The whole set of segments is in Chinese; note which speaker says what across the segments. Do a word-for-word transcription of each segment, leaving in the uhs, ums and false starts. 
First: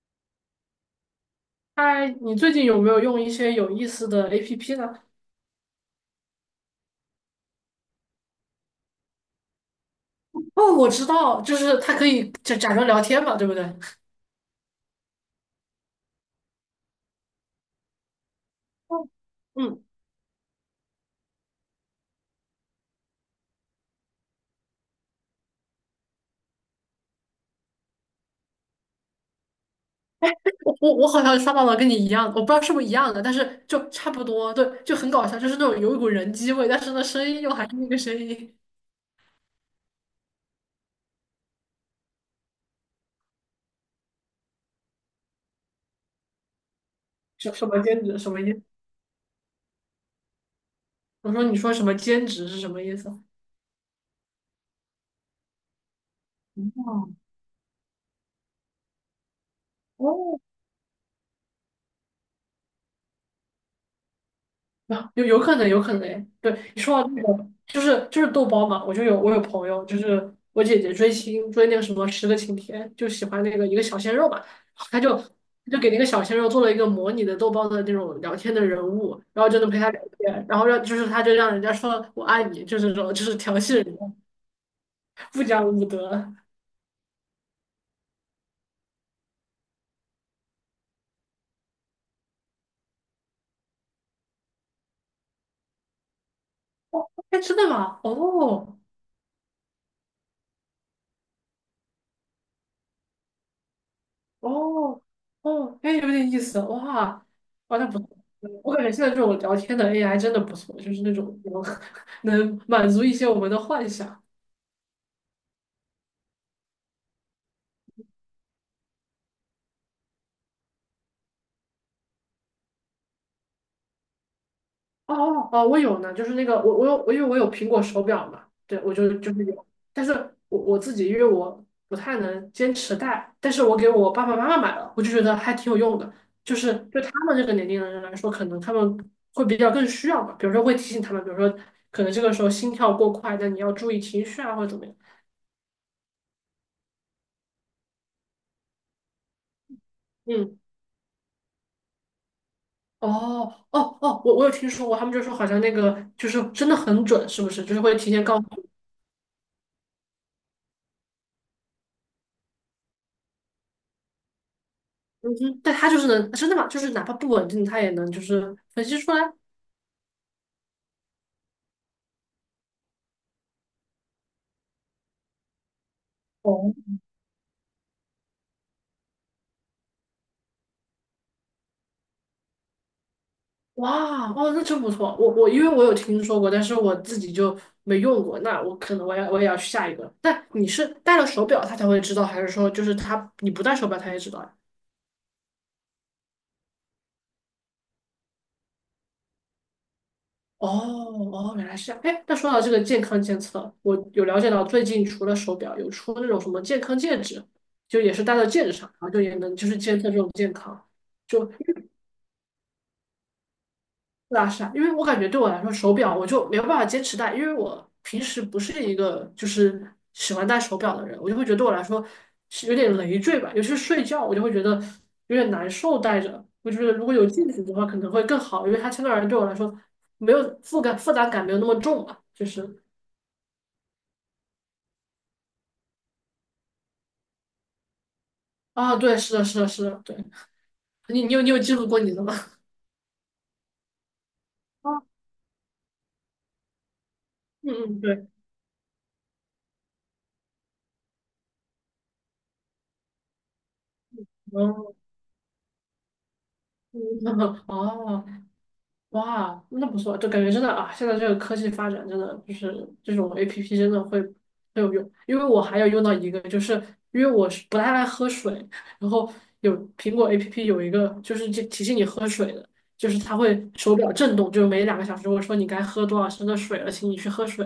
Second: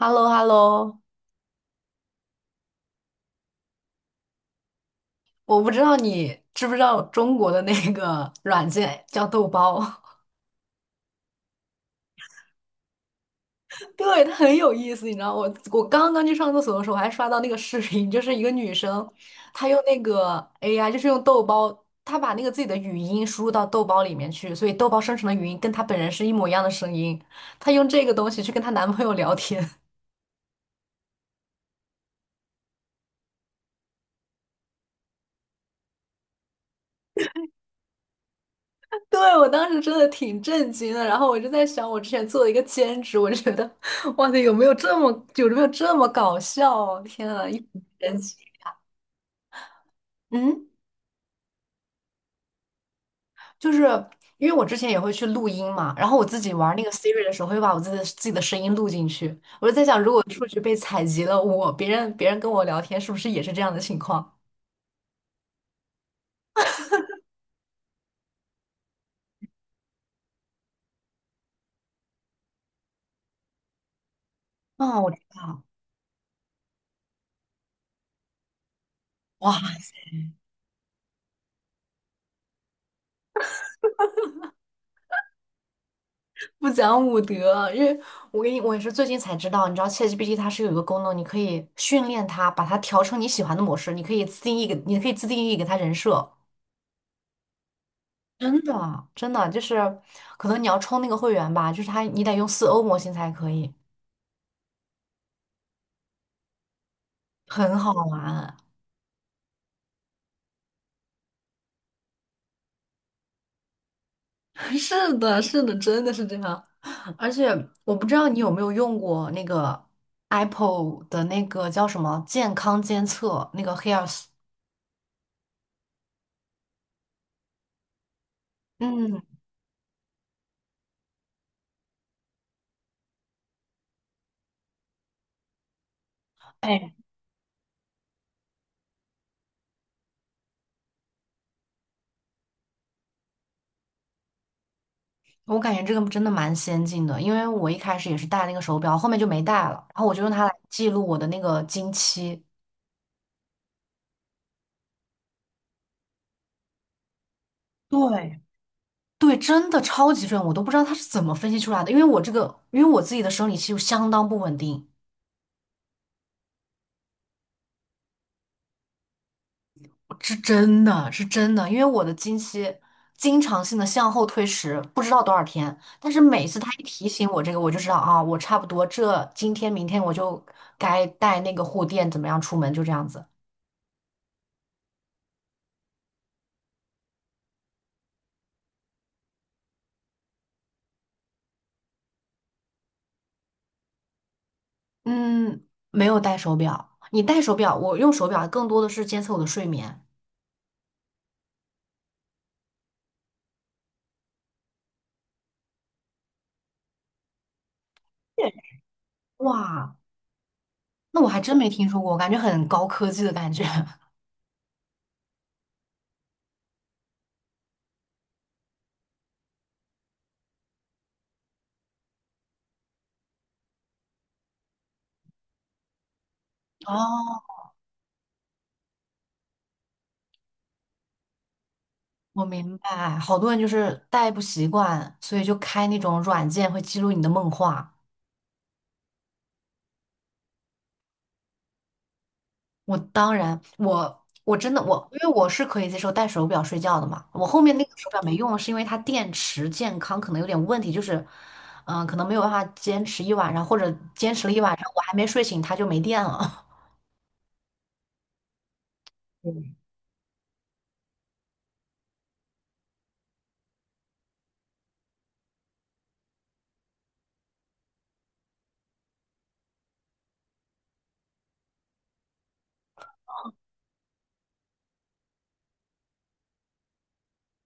Speaker 1: h e l l o h e l l o
Speaker 2: 嗨，你最近有没有用一些有意思的 A P P 呢？
Speaker 1: 我不知道你知不知道中国的那个软件叫豆包。
Speaker 2: 哦，我知道，就是它可以假假装聊天嘛，对不对？
Speaker 1: 对，它很有意思，你知道，我我刚刚去上厕所的时候，我还刷到那个视频，就是一个女生，
Speaker 2: 哦
Speaker 1: 她用
Speaker 2: 嗯，
Speaker 1: 那个 A I,就是用豆包，她把那个自己的语音输入到豆包里面去，所以豆包生成的语音跟她本人是一模一样的声音，她用这个东西去跟她男朋友聊天。
Speaker 2: 我我我好像刷到了跟你一样的，我不知道是不是一样的，但是就差不多，对，就很搞笑，就是那种有一股人机味，但是呢，声音又还是那个声音。
Speaker 1: 对，我当时真的挺震惊的，然后我就在想，我之前做了一个兼职，我就觉得，哇塞，有没有这么有没有这么搞笑啊，天啊，
Speaker 2: 什
Speaker 1: 一
Speaker 2: 什
Speaker 1: 本
Speaker 2: 么兼职？
Speaker 1: 神
Speaker 2: 什
Speaker 1: 奇。
Speaker 2: 么意思？
Speaker 1: 嗯，
Speaker 2: 我说你说什么兼职是什么意思？
Speaker 1: 就是因为我之前也会去录音嘛，然后我自己玩那个 Siri 的时候，会把我自己的自己的声音录进去。我就在想，如果
Speaker 2: 哦。
Speaker 1: 数据被采集了，我别人别人跟我聊天，是不是也是这样的情况？
Speaker 2: 啊，有有可能，有可能诶。对，你说到这个，就是就是豆包嘛，我就有我有朋友，就是我姐姐追星追那个什么《十个勤天》，就喜欢那个一个小鲜肉嘛，他
Speaker 1: 哦，我
Speaker 2: 就
Speaker 1: 知道，
Speaker 2: 就给那个小鲜肉做了一个模拟的豆包的那种聊天的人物，然后
Speaker 1: 哇。
Speaker 2: 就能陪他聊天，然后让就是他就让人家说我爱你，就是这种就是调戏人家，不讲武德。
Speaker 1: 不讲武德，因为我跟你我也是最近才知道，你知道 ChatGPT 它是有一个功能，你可以训练它，把它调成你喜欢的模式，你可以自定义给，你可以自定义给它人设。
Speaker 2: 哎，真的吗？
Speaker 1: 真
Speaker 2: 哦，
Speaker 1: 的，真的就是，可能你要充那个会员吧，就是它你得用四欧模型才可以，
Speaker 2: 哦哦，哎，有点意思，哇，
Speaker 1: 很
Speaker 2: 哇，那
Speaker 1: 好
Speaker 2: 不错，嗯
Speaker 1: 玩。
Speaker 2: 我感觉现在这种聊天的 A I 真的不错，就是那种能 能满足一些我们的幻想。
Speaker 1: 是的，是的，真的是这样。而且我不知道你有没有用过那个 Apple 的那个叫什么健康监测，那个 Health。
Speaker 2: 哦哦哦，我有呢，就是那个我我有我因为我有苹果手表嘛，对，我就
Speaker 1: 嗯。
Speaker 2: 就是有，但是我我自己因为我不太能坚持戴，但是我给我爸爸妈妈买了，我就觉得还挺有用的，就是
Speaker 1: 哎。
Speaker 2: 对他们这个年龄的人来说，可能他们会比较更需要吧，比如说会提醒他们，比如说可能这个时候心跳过快，但你要注意情绪啊，或者怎么样。
Speaker 1: 我感觉这个真的蛮先进的，因为我一开始也是戴那个手表，后面就没戴了，然后我就用它来
Speaker 2: 嗯，
Speaker 1: 记录我的那个经期。
Speaker 2: 哦哦哦，我我有听说过，他们就说好像那个就是真的很准，是不是？就是会提前
Speaker 1: 对，
Speaker 2: 告诉你，
Speaker 1: 对，真的超级准，我都不知道它是怎么分析出来的，因为我这个，因为我自己的生理期就相当不稳定，
Speaker 2: 嗯哼，但他就是能真的吗？就是哪怕不稳定，他也能就是分析出来。
Speaker 1: 是真的是真的，因为我的经期经常性的向后推迟，不知道多少天，但是每次
Speaker 2: 哦，
Speaker 1: 它一提醒我这个，我就知道啊，我差不多这今天明天我就该带那个护垫，怎么样出门，就这样子。
Speaker 2: 哇，哦，那真不错。我我因为我有听说过，但是我自己就没用过。那我可能我要我也要去下一个。但你是戴了手表他才会知道，还是说就是他你不戴手表他也知道呀？
Speaker 1: 嗯，没有戴手表。你戴手表，我用手表更多的是监测我的睡眠。
Speaker 2: 哦哦，原来是这样。哎，那说到这个健康监测，我有了解到最近除了手表，有出那种什么健康戒指，就也是戴在
Speaker 1: 对，
Speaker 2: 戒指上，然后就也能就是
Speaker 1: 哇，
Speaker 2: 监测这种健康。
Speaker 1: 那我还
Speaker 2: 就
Speaker 1: 真没听说过，感觉很高科技的感觉。
Speaker 2: 对啊，是啊，因为我感觉对我来说，手表我就没有办法坚持戴，因为我平时不是一个就是喜欢戴手表的人，我就会觉得对我来说是有点累赘吧，尤其是睡觉，我就会觉得有点难受戴着。我就觉得如果有镜
Speaker 1: 哦，
Speaker 2: 子的话，可能会更好，因为它相对而言对我来说没有负感，负担感没有那么重吧，
Speaker 1: 我
Speaker 2: 就
Speaker 1: 明
Speaker 2: 是。
Speaker 1: 白，好多人就是戴不习惯，所以就开那种软件会记录你的梦话。
Speaker 2: 啊，对，是的，是的，是的，对，你你有你有记录过你的吗？
Speaker 1: 我当然，我我真的
Speaker 2: 啊，
Speaker 1: 我，因为我是可以接受戴手表睡觉的嘛。我后
Speaker 2: 嗯
Speaker 1: 面那个
Speaker 2: 嗯，
Speaker 1: 手表
Speaker 2: 对，
Speaker 1: 没用了是因为它电池健康可能有点问题，就是嗯、呃可能没有办法坚持一晚上，或者坚持了一晚上，
Speaker 2: 哦，
Speaker 1: 我还没睡醒，它就没电了。
Speaker 2: 嗯 哦，哇，那不错，就感觉真的啊，现在这个科技发展真的就是这种 A P P 真的会很有用，因为我还有用到一个，就是因为我是不太爱喝水，然后有苹果 A P P 有一个就是就提醒你喝水的，就是它会手表震动，就是每两个小时我说你该喝多少升的水了，请你去喝水，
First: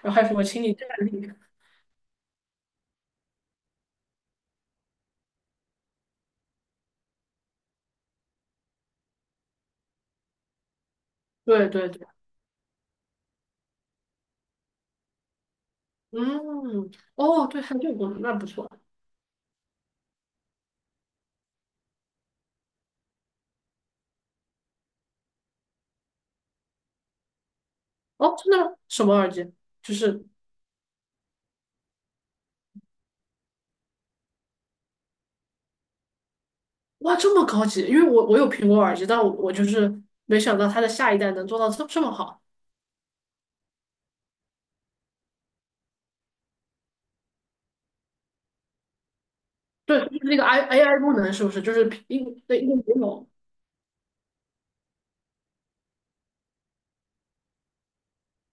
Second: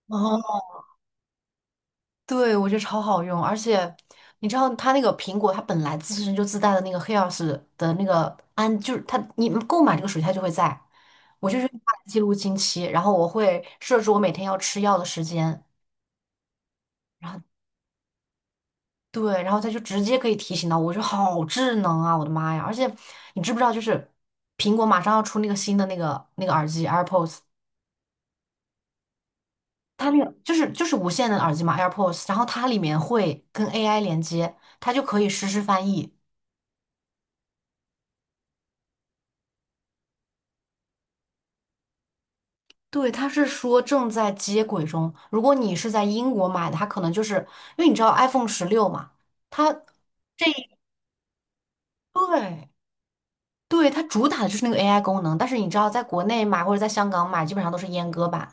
Speaker 2: 然后还有什么
Speaker 1: 哦，
Speaker 2: 请你站立，
Speaker 1: 对，我觉得超好用，而且你知道它那个苹果，它本来自身就自带的那个黑曜石的那个安，就是它你购买这个属性它就会在，我就是
Speaker 2: 对
Speaker 1: 用
Speaker 2: 对
Speaker 1: 它来
Speaker 2: 对。
Speaker 1: 记录经期，然后我会设置我每天要吃药的时间，
Speaker 2: 嗯，
Speaker 1: 然后
Speaker 2: 哦，对，还有这个功能，那不错。
Speaker 1: 对，然后它就直接可以提醒到我，我觉得好智能啊，我的妈呀！而且你知不知道，就是苹果马上要出那个新的那个那个耳机 AirPods,
Speaker 2: 哦，真的吗？什么耳机？就
Speaker 1: 它那
Speaker 2: 是
Speaker 1: 个就是就是无线的耳机嘛 AirPods,然后它里面会跟 A I 连接，它就可以实时翻译。
Speaker 2: 哇，这么高级。因为我我有苹果耳机，但我我就是没想到它的下一代能做到这这么好。
Speaker 1: 对，他是说正在接轨中。如果你是在英国买的，它可能就是因为你知道 iPhone 十六嘛，它
Speaker 2: 对，就是那个
Speaker 1: 这
Speaker 2: I A I 功能，是不是？就是英对
Speaker 1: 对
Speaker 2: 英国有。
Speaker 1: 对它主打的就是那个 A I 功能。但是你知道，在国内买或者在香港买，基本上都是阉割版。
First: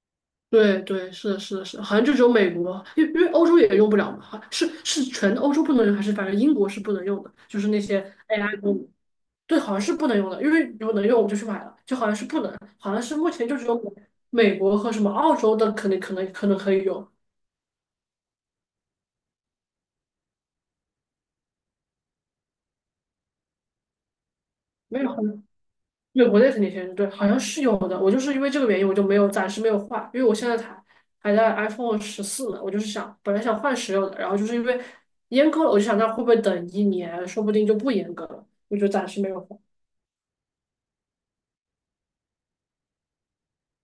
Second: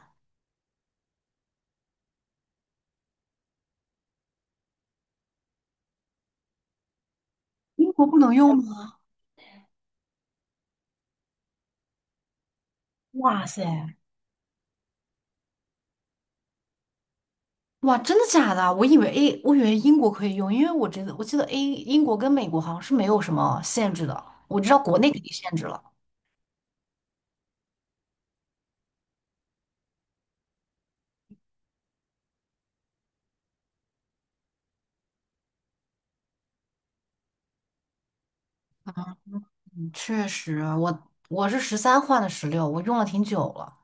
Speaker 2: 对对，是的，是的，是的好像就只有美国，因为因为欧洲也用不了嘛。好是是全欧洲不能用，还是反正英国是不能用的？就是那
Speaker 1: 英
Speaker 2: 些
Speaker 1: 国不能用
Speaker 2: A I 功能。
Speaker 1: 吗？
Speaker 2: 对，好像是不能用的，因为如果能用我就去买了，就好像是不能，好像是目
Speaker 1: 哇
Speaker 2: 前就只有美
Speaker 1: 塞，
Speaker 2: 美国和什么澳洲的可能可能可能可以用，
Speaker 1: 哇，真的假的？我以为 A，我以为英国可以用，因为我觉得我记得 A 英国跟美国好像是没有什么限制的。我知道国
Speaker 2: 没
Speaker 1: 内
Speaker 2: 有，
Speaker 1: 肯定限制了。
Speaker 2: 对，国内肯定先用，对，好像是有的。我就是因为这个原因，我就没有暂时没有换，因为我现在才还在 iPhone 十四呢，我就是想本来想换十六的，然后就是因为阉割了，我就想那会不会等一年，说不定就不阉割了，我就暂时没有换。
Speaker 1: 嗯，确实，我我是十三换的十六，我用了挺久了。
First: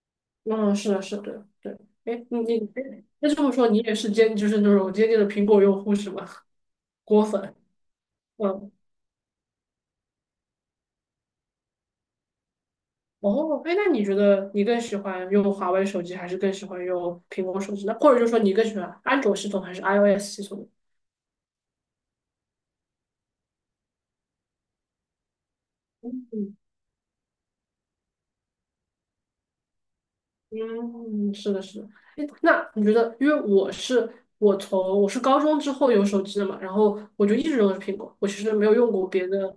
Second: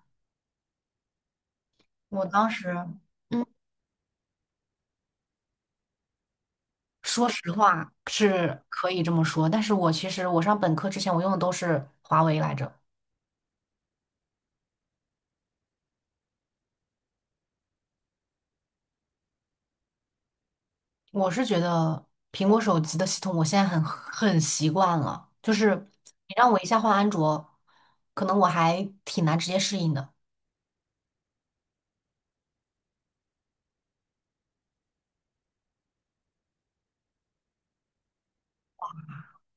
Speaker 2: 嗯，是的，是的，对，对，
Speaker 1: 我
Speaker 2: 哎，你
Speaker 1: 当时。
Speaker 2: 你那这
Speaker 1: 嗯。
Speaker 2: 么说，你也是坚就是那种坚定的苹果用户是吗？果
Speaker 1: 说实
Speaker 2: 粉，
Speaker 1: 话是
Speaker 2: 嗯。
Speaker 1: 可以这么说，但是我其实我上本科之前我用的都是华为来着。
Speaker 2: 哦，哎，那你觉得你更喜欢用华为手机，还是更喜欢用苹果手机呢？或者就说你更喜欢安卓系统还是 iOS 系统呢？
Speaker 1: 我是觉得苹果手机的系统我现在很很习惯了，就是你让
Speaker 2: 嗯
Speaker 1: 我一下换安卓，可能我还挺难直接适应的。
Speaker 2: 嗯，是的，是的。诶那你觉得，因为我是我从我是高中之后有手机的嘛，然后我就一直用的是苹果，我其实没有用过别的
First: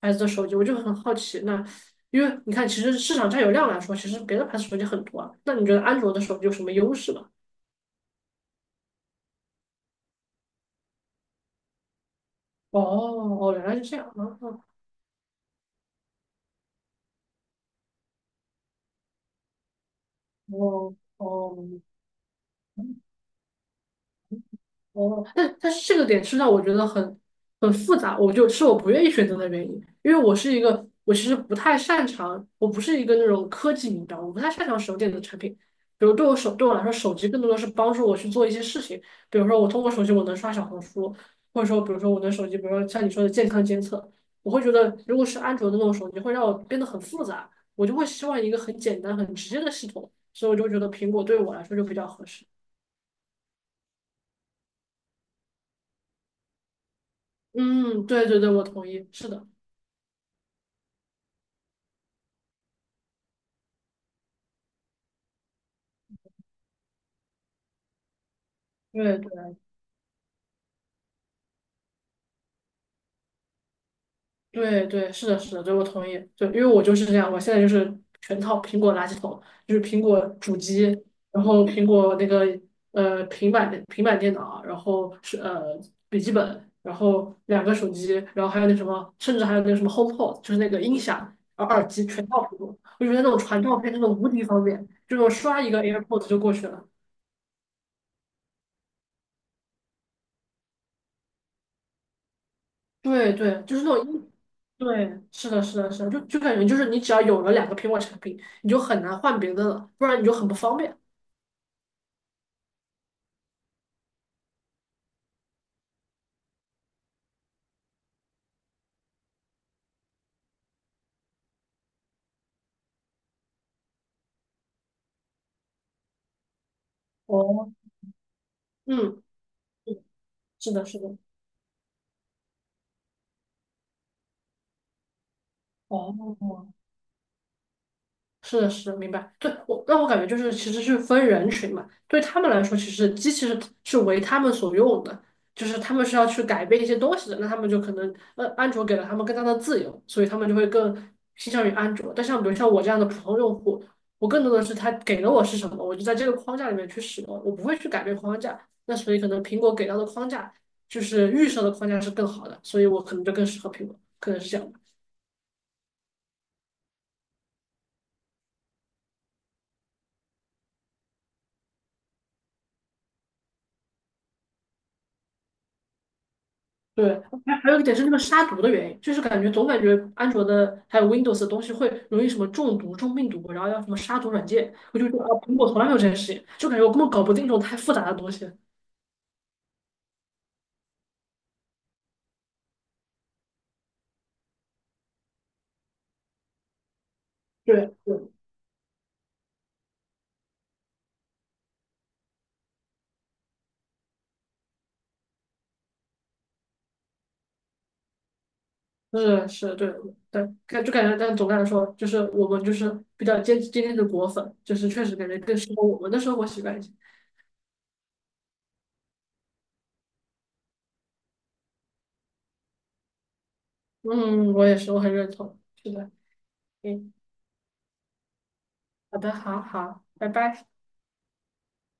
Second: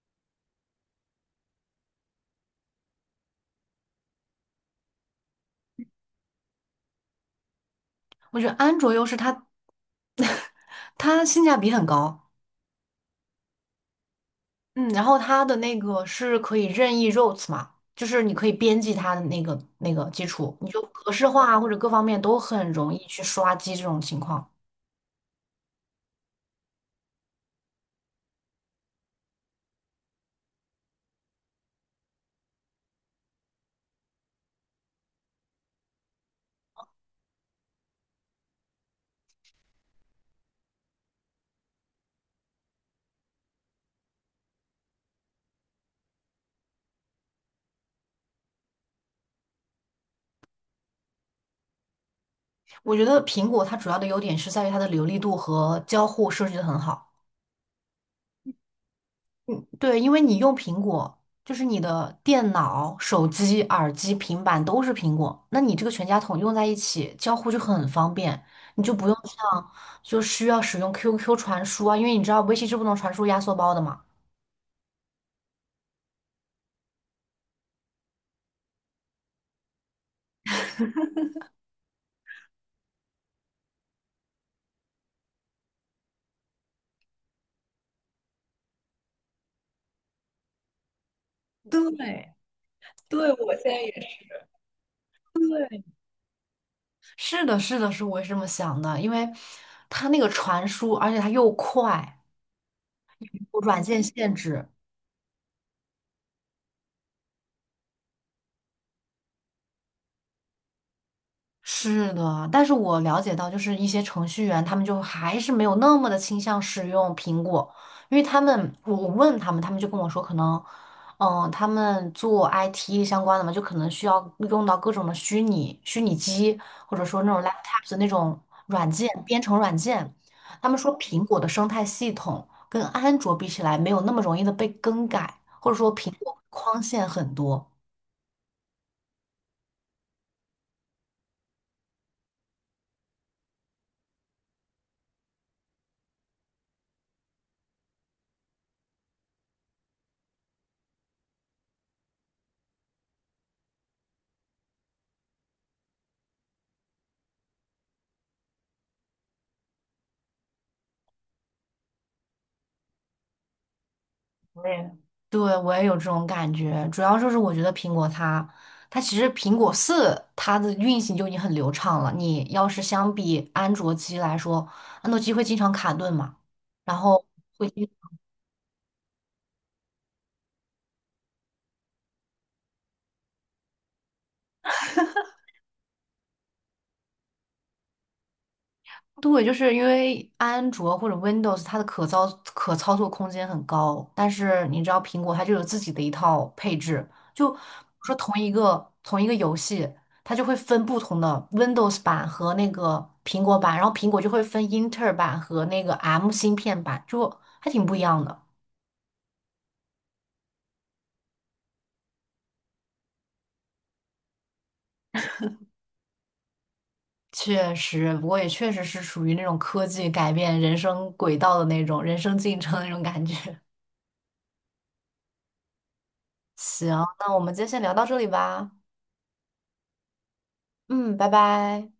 Speaker 2: 牌子的手机，我就很好奇。那因为你看，其实市场占有量来说，其实别的牌子手机很多啊。那你觉得安卓的手机有什么优势吗？
Speaker 1: 我觉得安卓优势它 它性价比很高，
Speaker 2: 哦哦，原来是这样啊！
Speaker 1: 嗯，然后它的那个是可以任意 r o u t 嘛，就是你可以编辑它的那个那个基础，你就
Speaker 2: 哦
Speaker 1: 格式化或者
Speaker 2: 哦。
Speaker 1: 各方面都很容易去刷机这种情况。
Speaker 2: 哦，但但是这个点是让我觉得很很复杂，我就是我不愿意选择的原因，因为我是一个我其实不太擅长，我不是一个那种科技迷，标，我不太擅长手电的产品。比如对我手对我来说，手机更多的是帮助我去做一些事情，比如说我通过手机我能刷小红书，或者说比如说我的手机，比如说像你说的健康监测，我会觉得如果是安卓的那种手机，会让我变得很复杂，我就会希望一个很简单很直接的系统，所以我就觉得苹果对我来说就比较合适。
Speaker 1: 我觉得苹果它主要的优点是在于它的流利度和交互设计的很好。
Speaker 2: 嗯，对对对，我同意，是的。
Speaker 1: 嗯，对，因为你用苹果，就是你的电脑、手机、耳机、平板都是苹果，那你这个全家桶用在一起，交互就很方便，你就不用
Speaker 2: 对对
Speaker 1: 像就需要使用 Q Q 传输啊，因为你知道微信是不能传输压缩包的嘛。
Speaker 2: 对对，是的，是的，对我同意。就因为我就是这样，我现在就是全套苹果垃圾桶，就是苹果主机，然后苹果那个呃平板的平板电脑啊，然后是呃笔记本，然后两个手机，然后还有那什么，甚至还有那个什么 HomePod,就是那个音响，然后耳机全
Speaker 1: 对，
Speaker 2: 套苹果。我觉得那
Speaker 1: 对，
Speaker 2: 种
Speaker 1: 我
Speaker 2: 传
Speaker 1: 现
Speaker 2: 照
Speaker 1: 在也
Speaker 2: 片真的
Speaker 1: 是。
Speaker 2: 无敌方便，就我刷一个 AirPods 就过去了。
Speaker 1: 是的，是的，是我也是这么想的，因为它那个传输，而且它又快，
Speaker 2: 对
Speaker 1: 有
Speaker 2: 对，就
Speaker 1: 软
Speaker 2: 是那
Speaker 1: 件
Speaker 2: 种一，
Speaker 1: 限制。
Speaker 2: 对，是的，是的，是的，就就感觉就是你只要有了两个苹果产品，你就很难换别的了，不然你就很不方便。
Speaker 1: 是的，但是我了解到，就是一些程序员，他们就还是没有那么的倾向使用苹果，因为他们，我我问他们，他们就跟我说，可能，嗯，他们做 I T 相关的嘛，就可能需要用到各种的虚拟虚拟机，或者说那种
Speaker 2: 哦，
Speaker 1: laptop 的那种软件，
Speaker 2: 嗯，
Speaker 1: 编程软
Speaker 2: 嗯
Speaker 1: 件。他
Speaker 2: 是
Speaker 1: 们
Speaker 2: 的，
Speaker 1: 说
Speaker 2: 是的，
Speaker 1: 苹果的生态系统跟安卓比起来，没有那么容易的被更改，或者说苹果
Speaker 2: 哦，
Speaker 1: 框限很多。
Speaker 2: 是的，是的，明白。对，我让我感觉就是，其实是分人群嘛。对他们来说，其实机器是是为他们所用的，就是他们是要去改变一些东西的。那他们就可能，呃，安卓给了他们更大的自由，所以他们就会更倾向于安卓。但像比如像我这样的普通用户，我更多的是他给了我是什么，我就在这个框架里面去使用，我不会去改变框架。那所以可能苹果给到的框架就是预设的框架是更好的，所以我可能就更适合苹果，可能是这
Speaker 1: 我
Speaker 2: 样。
Speaker 1: 也对，我也有这种感觉，主要就是我觉得苹果它，它其实苹果四它的运行就已经很流畅了。你要是相比安卓机来说，安卓机会经常卡顿嘛，然
Speaker 2: 对，
Speaker 1: 后
Speaker 2: 还
Speaker 1: 会
Speaker 2: 还有一
Speaker 1: 经
Speaker 2: 点是那个杀毒的原因，就是感觉总感觉安卓的还有 Windows 的东西会容易什么中毒、中病毒，然后要什么杀毒软件，我就觉得啊，苹果从来没有这件事情，就感觉我根本搞不定这种太复杂的东西。
Speaker 1: 对，就是因为安卓或者 Windows 它的可操可操作空间很高，但是你知道苹果它就有自己的一套配置，就比
Speaker 2: 对
Speaker 1: 如说
Speaker 2: 对，
Speaker 1: 同一个同一个游戏，它就会分不同的 Windows 版和那个苹果版，然后苹果就会分英特尔版和那个 M 芯片版，就还挺不一样的。
Speaker 2: 是是，对对，感就感觉，但总的来说，就是我们就是比较坚坚定的果粉，就是确实感觉更适合我们的生活习惯一些。
Speaker 1: 确实，不过也确实是属于那种科技改变人生轨道的那种人生进程的那种感觉。
Speaker 2: 嗯，我也是，我很认同。是的，
Speaker 1: 行，
Speaker 2: 嗯，
Speaker 1: 那我们今天先聊到这里吧。
Speaker 2: 好的，好好，拜拜。
Speaker 1: 嗯，拜拜。